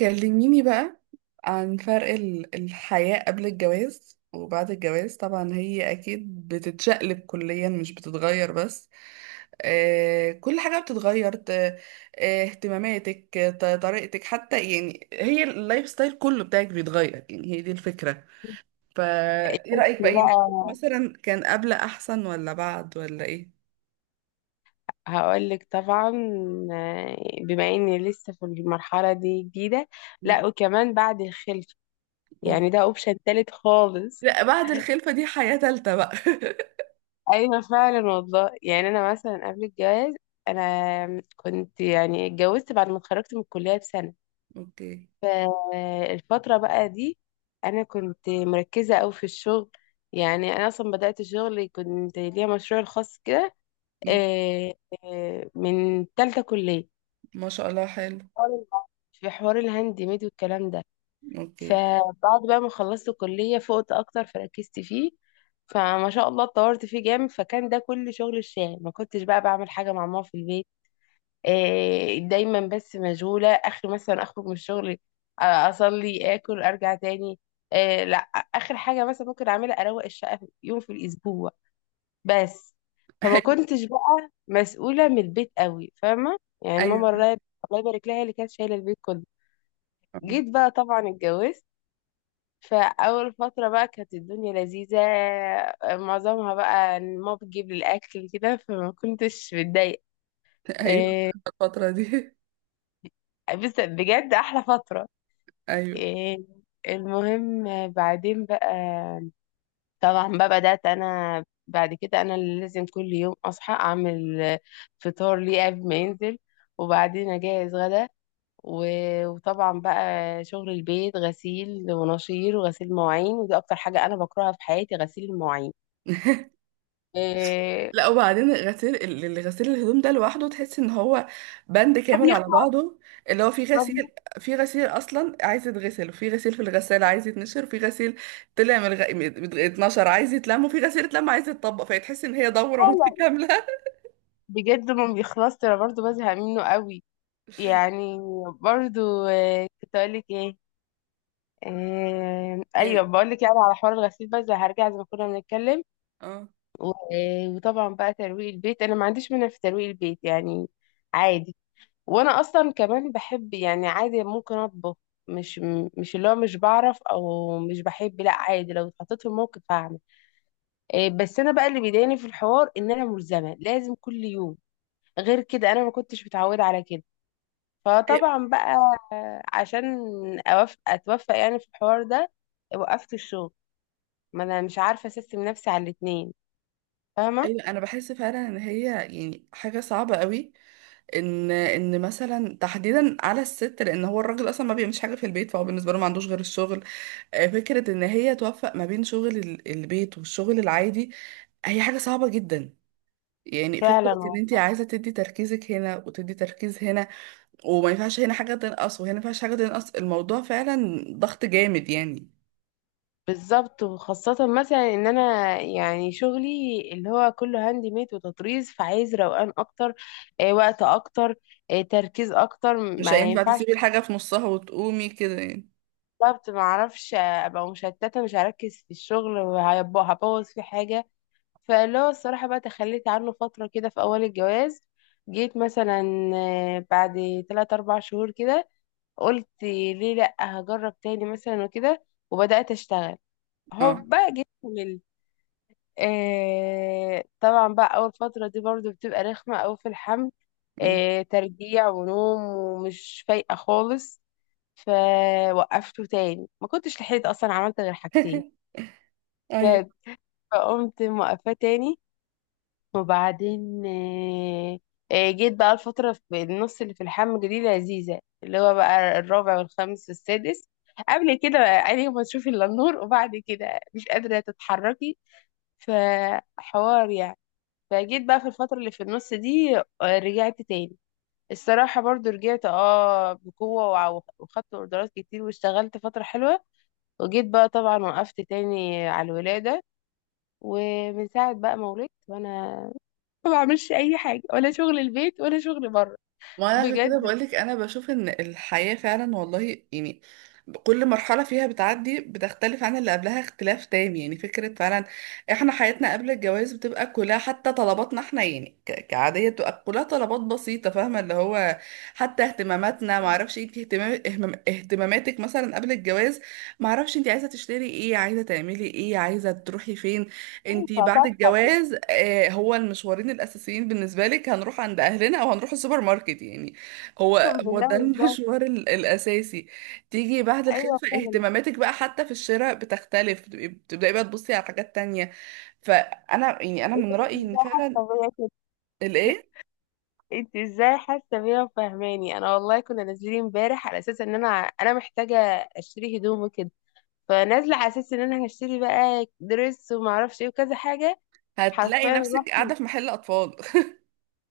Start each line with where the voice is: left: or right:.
right: كلميني بقى عن فرق الحياة قبل الجواز وبعد الجواز. طبعا هي أكيد بتتشقلب كليا، مش بتتغير بس. كل حاجة بتتغير. اهتماماتك، طريقتك حتى. يعني هي اللايف ستايل كله بتاعك بيتغير، يعني هي دي الفكرة. فإيه رأيك
left: ده
right: بقى؟ يعني
left: بقى.
right: مثلا كان قبل أحسن ولا بعد ولا إيه؟
left: هقولك طبعا. آه، بما اني لسه في المرحلة دي جديدة.
right: مم.
left: لا وكمان بعد الخلفة
right: أوه.
left: يعني ده اوبشن تالت خالص.
right: لا، بعد الخلفة دي حياة تالتة بقى.
left: ايوه فعلا والله يعني انا مثلا قبل الجواز انا كنت يعني اتجوزت بعد ما اتخرجت من الكلية بسنة.
right: اوكي.
left: فالفترة بقى دي انا كنت مركزة اوي في الشغل. يعني انا اصلا بدأت شغلي كنت ليا مشروع الخاص كده.
right: مم.
left: آه، من تالتة كلية.
right: ما شاء الله، حلو.
left: حوار في حوار الهاند ميد والكلام ده.
right: اوكي.
left: فبعد بقى ما خلصت الكلية فقت أكتر فركزت فيه. فما شاء الله اتطورت فيه جامد فكان ده كل شغل الشاغل. ما كنتش بقى بعمل حاجة مع ماما في البيت. دايما بس مشغولة آخر مثلا أخرج من الشغل، أصلي آكل أرجع تاني. لا، آخر حاجة مثلا ممكن أعملها أروق الشقة يوم في الأسبوع بس. فما
right: ايوه.
left: كنتش بقى مسؤولة من البيت قوي، فاهمة؟ يعني ماما
right: ايوه.
left: الله يبارك لها هي اللي كانت شايلة البيت كله.
right: آه.
left: جيت بقى طبعا اتجوزت، فأول فترة بقى كانت الدنيا لذيذة. معظمها بقى إن ماما بتجيب لي الأكل كده فما كنتش متضايقة.
right: ايوه.
left: إيه،
right: الفترة دي.
left: بس بجد أحلى فترة.
right: ايوه.
left: إيه، المهم، بعدين بقى طبعا بقى بدأت أنا بعد كده أنا اللي لازم كل يوم أصحى أعمل فطار ليه قبل ما ينزل، وبعدين أجهز غدا، و- وطبعا بقى شغل البيت، غسيل ونشير وغسيل مواعين، ودي اكتر حاجه انا بكرهها في حياتي، غسيل المواعين. إيه،
right: لا، وبعدين غسيل غسيل الهدوم ده لوحده، تحس ان هو بند
left: ما
right: كامل على
left: بيخلص.
right: بعضه. اللي هو في
left: ما
right: غسيل في غسيل اصلا عايز يتغسل، وفي غسيل في الغسالة عايز يتنشر، وفي غسيل طلع من اتنشر عايز يتلم، وفي غسيل اتلم عايز يتطبق، فتحس ان هي دورة
left: بيخلص
right: متكاملة.
left: بجد، ما بيخلصش. انا برضو بزهق منه قوي يعني. برضو إيه كنت اقول لك ايه؟ إيه، ايوه،
right: يعني
left: بقول لك يعني على حوار الغسيل، بس هرجع زي ما كنا بنتكلم.
right: اه،
left: وطبعا بقى ترويق البيت انا ما عنديش منها في ترويق البيت يعني، عادي. وانا اصلا كمان بحب يعني عادي ممكن اطبخ. مش مش اللي هو مش بعرف او مش بحب، لا عادي، لو اتحطيت في الموقف هعمل. بس انا بقى اللي بيضايقني في الحوار ان انا ملزمه لازم كل يوم. غير كده انا ما كنتش متعوده على كده.
right: ايوه.
left: فطبعا بقى عشان اتوفق يعني في الحوار ده وقفت الشغل، ما انا مش عارفه اسيستم نفسي على الاتنين، فاهمه؟
right: أيوة، انا بحس فعلا ان هي يعني حاجه صعبه قوي. ان مثلا تحديدا على الست، لان هو الراجل اصلا ما بيعملش حاجه في البيت، فهو بالنسبه له ما عندوش غير الشغل. فكره ان هي توفق ما بين شغل البيت والشغل العادي، هي حاجه صعبه جدا. يعني فكره
left: فعلا
right: ان انت عايزه تدي تركيزك هنا وتدي تركيز هنا، وما ينفعش هنا حاجه تنقص وهنا ما ينفعش حاجه تنقص، الموضوع فعلا ضغط جامد يعني.
left: بالظبط، وخاصة مثلا ان انا يعني شغلي اللي هو كله هاند ميد وتطريز، فعايز روقان اكتر، وقت اكتر، تركيز اكتر،
right: مش
left: ما
right: هينفع
left: ينفعش.
right: تسيبي الحاجه في نصها وتقومي كده يعني.
left: بالظبط، ما اعرفش، ابقى مشتتة مش هركز في الشغل وهيبقى- هبوظ في حاجة. فاللي هو الصراحة بقى تخليت عنه فترة كده في اول الجواز. جيت مثلا بعد 3 4 شهور كده قلت ليه لا، هجرب تاني مثلا وكده، وبدأت اشتغل.
right: اه.
left: هوبا جيت كملت. طبعا بقى اول فتره دي برضو بتبقى رخمه أوي في الحمل،
right: أمم.
left: ترجيع ونوم ومش فايقه خالص. فوقفته تاني، ما كنتش لحقت اصلا، عملت غير حاجتين
right: ايوه،
left: بجد. فقمت موقفاه تاني. وبعدين جيت بقى الفتره في النص اللي في الحمل دي لذيذه، اللي هو بقى الرابع والخامس والسادس. قبل كده عيني ما تشوفي الا النور، وبعد كده مش قادره تتحركي، فحوار يعني. فجيت بقى في الفترة اللي في النص دي، رجعت تاني. الصراحة برضو رجعت اه بقوة وع- وخدت اوردرات كتير واشتغلت فترة حلوة. وجيت بقى طبعا وقفت تاني على الولادة. ومن ساعة بقى ما ولدت وانا ما بعملش اي حاجة، ولا شغل البيت ولا شغل بره
right: ما انا عشان كده
left: بجد.
right: بقولك انا بشوف ان الحياة فعلا والله يعني كل مرحلة فيها بتعدي بتختلف عن اللي قبلها اختلاف تام. يعني فكرة، فعلا احنا حياتنا قبل الجواز بتبقى كلها، حتى طلباتنا احنا يعني كعادية بتبقى كلها طلبات بسيطة، فاهمة؟ اللي هو حتى اهتماماتنا، معرفش انت اهتماماتك مثلا قبل الجواز، معرفش انت عايزة تشتري ايه، عايزة تعملي ايه، عايزة تروحي فين. انتي
left: ينفع
right: بعد
left: صفحة كده؟
right: الجواز هو المشوارين الاساسيين بالنسبه لك، هنروح عند اهلنا او هنروح السوبر ماركت يعني.
left: اقسم
right: هو هو
left: بالله،
right: ده
left: ازاي!
right: المشوار الاساسي. تيجي بعد
left: ايوه
right: الخلفه
left: فعلا.
right: اهتماماتك بقى حتى في الشراء بتختلف، بتبقي بتبداي بقى تبصي على حاجات تانية. فانا يعني انا
left: إيه ده؟
right: من
left: انت
right: رايي ان
left: ازاي
right: فعلا.
left: حاسة بيا كده؟
right: الايه؟
left: انت ازاي حاسة بيا وفاهماني؟ انا والله كنا نازلين امبارح على اساس ان انا محتاجة اشتري هدوم وكده. فنازله على اساس ان انا هشتري بقى دريس وما اعرفش ايه وكذا حاجه.
right: هتلاقي
left: حرفيا
right: نفسك
left: رحت
right: قاعده في محل اطفال.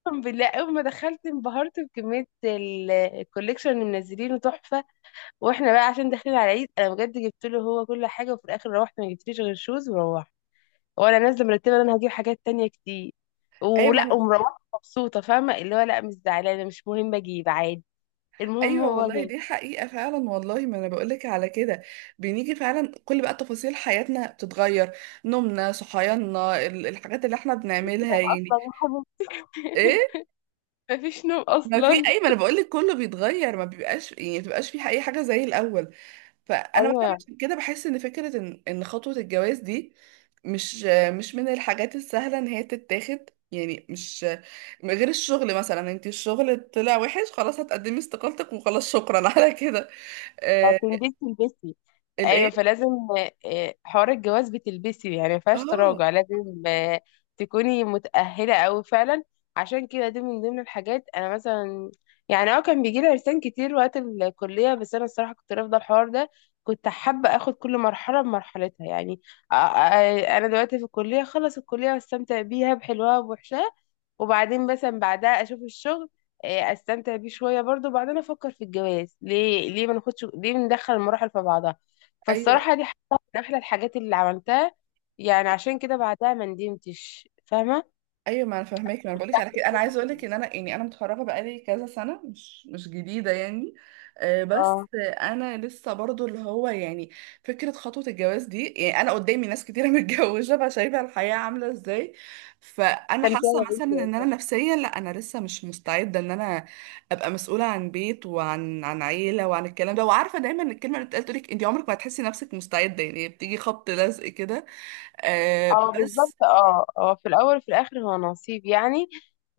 left: اقسم بالله، اول ما دخلت انبهرت بكميه الكوليكشن اللي منزلينه تحفه. واحنا بقى عشان داخلين على العيد انا بجد جبت له هو كل حاجه، وفي الاخر روحت ما جبتليش غير شوز وروحت. وانا نازله مرتبه ان انا هجيب حاجات تانية كتير، ولا
right: ايمن.
left: ومروحه مبسوطه، فاهمه اللي هو لا مش زعلانه، مش مهم اجيب عادي، المهم
right: ايوه
left: هو
right: والله،
left: جاي.
right: دي حقيقه فعلا والله، ما انا بقولك على كده، بنيجي فعلا كل بقى تفاصيل حياتنا بتتغير، نومنا، صحياننا، الحاجات اللي احنا بنعملها يعني. ايه.
left: مفيش نوم
right: ما في
left: اصلا.
right: اي، ما انا بقولك كله بيتغير، ما بيبقاش يعني، ما بتبقاش في اي حاجه زي الاول. فانا مثلا
left: ايوه
right: عشان كده بحس ان فكره ان خطوه الجواز دي مش مش من الحاجات السهله ان هي تتاخد يعني. مش غير الشغل مثلا، انت الشغل طلع وحش، خلاص هتقدمي استقالتك وخلاص، شكرا على كده. آه،
left: هتنبسي تلبسي.
right: الايه؟
left: ايوه فلازم، حوار الجواز بتلبسي يعني، ما فيهاش
right: اه.
left: تراجع، لازم تكوني متأهلة أوي فعلا. عشان كده دي من ضمن الحاجات انا مثلا، يعني اه كان بيجي لي عرسان كتير وقت الكلية بس انا الصراحة كنت رافضة الحوار ده. كنت حابة اخد كل مرحلة بمرحلتها يعني. انا دلوقتي في الكلية، خلص الكلية واستمتع بيها بحلوها وبوحشها، وبعدين مثلا بعدها اشوف الشغل، استمتع بيه شويه برضو، وبعدين افكر في الجواز. ليه ليه ما ناخدش، ليه ندخل المراحل في بعضها؟
right: ايوه.
left: فالصراحة دي حاجة من أحلى الحاجات اللي عملتها. يعني عشان كده بعدها ما ندمتش، فاهمة؟
right: ايوه، ما انا فاهماك، ما انا بقولك
left: استمتعت
right: على كده. انا
left: بكل
right: عايزه اقولك
left: حاجة،
right: ان انا، يعني انا متخرجه بقالي كذا سنه، مش جديده يعني. بس
left: اه.
right: انا لسه برضو اللي هو يعني، فكره خطوه الجواز دي، يعني انا قدامي ناس كتيره متجوزه بقى، شايفه الحياه عامله ازاي. فانا
left: استمتعت
right: حاسه
left: يا
right: مثلا
left: بنتي
right: ان انا
left: والله.
right: نفسيا لا، انا لسه مش مستعده ان انا ابقى مسؤوله عن بيت وعن عن عيله وعن الكلام ده. وعارفه دايما إن الكلمه اللي بتقال تقولك انت عمرك ما هتحسي نفسك مستعده، يعني بتيجي خبط لزق كده.
left: اه
right: بس.
left: بالظبط، اه اه، في الأول وفي الآخر هو نصيب يعني.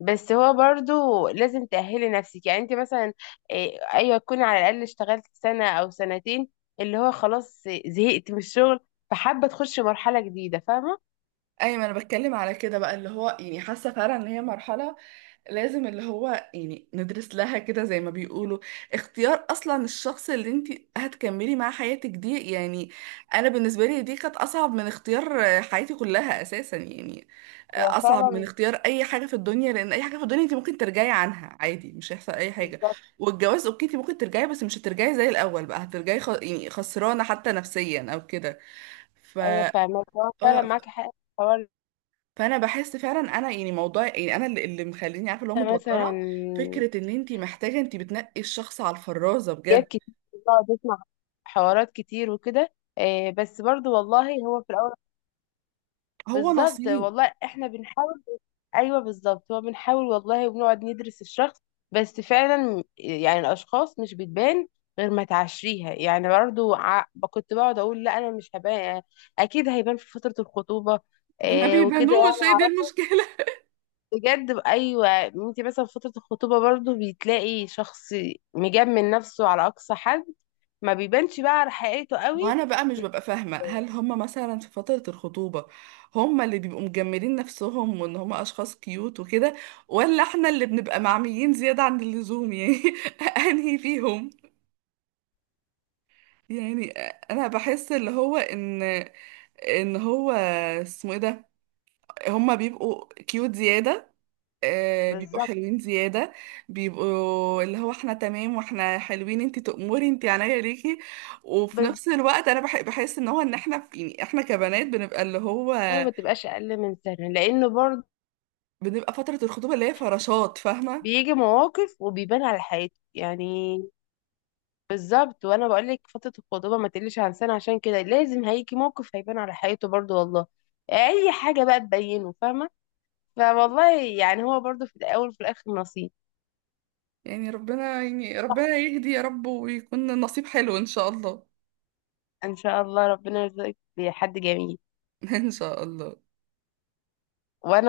left: بس هو برضو لازم تأهلي نفسك يعني، انت مثلا أيوة تكوني على الأقل اشتغلت سنة أو سنتين، اللي هو خلاص زهقت من الشغل فحابة تخش مرحلة جديدة، فاهمة؟
right: ايوه، ما انا بتكلم على كده بقى، اللي هو يعني حاسه فعلا ان هي مرحله لازم اللي هو يعني ندرس لها كده، زي ما بيقولوا. اختيار اصلا الشخص اللي انت هتكملي معاه حياتك دي يعني. انا بالنسبه لي دي كانت اصعب من اختيار حياتي كلها اساسا يعني،
left: هي
right: اصعب من
left: فعلا
right: اختيار اي حاجه في الدنيا. لان اي حاجه في الدنيا انت ممكن ترجعي عنها عادي، مش هيحصل اي حاجه.
left: بالظبط.
right: والجواز اوكي، انت ممكن ترجعي، بس مش هترجعي زي الاول بقى، هترجعي يعني خسرانه حتى نفسيا او كده. ف
left: أيوة فاهمة، هو فعلا
right: اه
left: معاكي حق في الحوار.
right: فانا بحس فعلا انا يعني، موضوع يعني، انا اللي مخليني عارفه اللي هو
left: ده مثلا
right: متوتره، فكره ان انت محتاجه، انت بتنقي الشخص على الفرازه بجد.
left: حاجات كتير، بقعد اسمع حوارات كتير وكده. بس برضو والله هو في الاول.
right: هو
left: بالظبط
right: نصيب.
left: والله احنا بنحاول. ايوه بالظبط، هو بنحاول والله وبنقعد ندرس الشخص، بس فعلا يعني الاشخاص مش بتبان غير ما تعشريها يعني. برضو كنت بقعد اقول لا انا مش هبان، اكيد هيبان في فترة الخطوبة.
right: ما
left: وكده يعني
right: بيبانوش، هي دي
left: عرفت
right: المشكله.
left: بجد. ايوه انت مثلا في فترة الخطوبة برضو بتلاقي شخص مجمل نفسه على اقصى حد، ما بيبانش بقى على حقيقته قوي.
right: وانا بقى مش ببقى فاهمه، هل هم مثلا في فتره الخطوبه هم اللي بيبقوا مجملين نفسهم وان هم اشخاص كيوت وكده، ولا احنا اللي بنبقى معميين زياده عن اللزوم يعني؟ انهي فيهم؟ يعني انا بحس اللي هو ان ان هو اسمه ايه ده، هما بيبقوا كيوت زياده، بيبقوا
left: بالظبط.
right: حلوين زيادة، بيبقوا اللي هو احنا تمام واحنا حلوين، انتي تأمري، انتي عينيا ليكي. وفي
left: بس
right: نفس الوقت انا بحس ان هو، ان احنا في، يعني احنا كبنات
left: هو ما تبقاش اقل من سنه لانه برضه
right: بنبقى فترة الخطوبة اللي هي فراشات، فاهمة؟
left: بيجي مواقف وبيبان على حياته يعني. بالظبط، وانا بقول لك فتره الخطوبه ما تقلش عن سنه عشان كده، لازم هيجي موقف هيبان على حياته برضه والله، اي حاجه بقى تبينه، فاهمه؟ فوالله يعني هو برضه في الاول وفي الاخر نصيب.
right: ربنا يهدي يا رب، ويكون النصيب حلو ان شاء الله.
left: ان شاء الله، ربنا يرزقك بحد جميل.
right: ان شاء الله.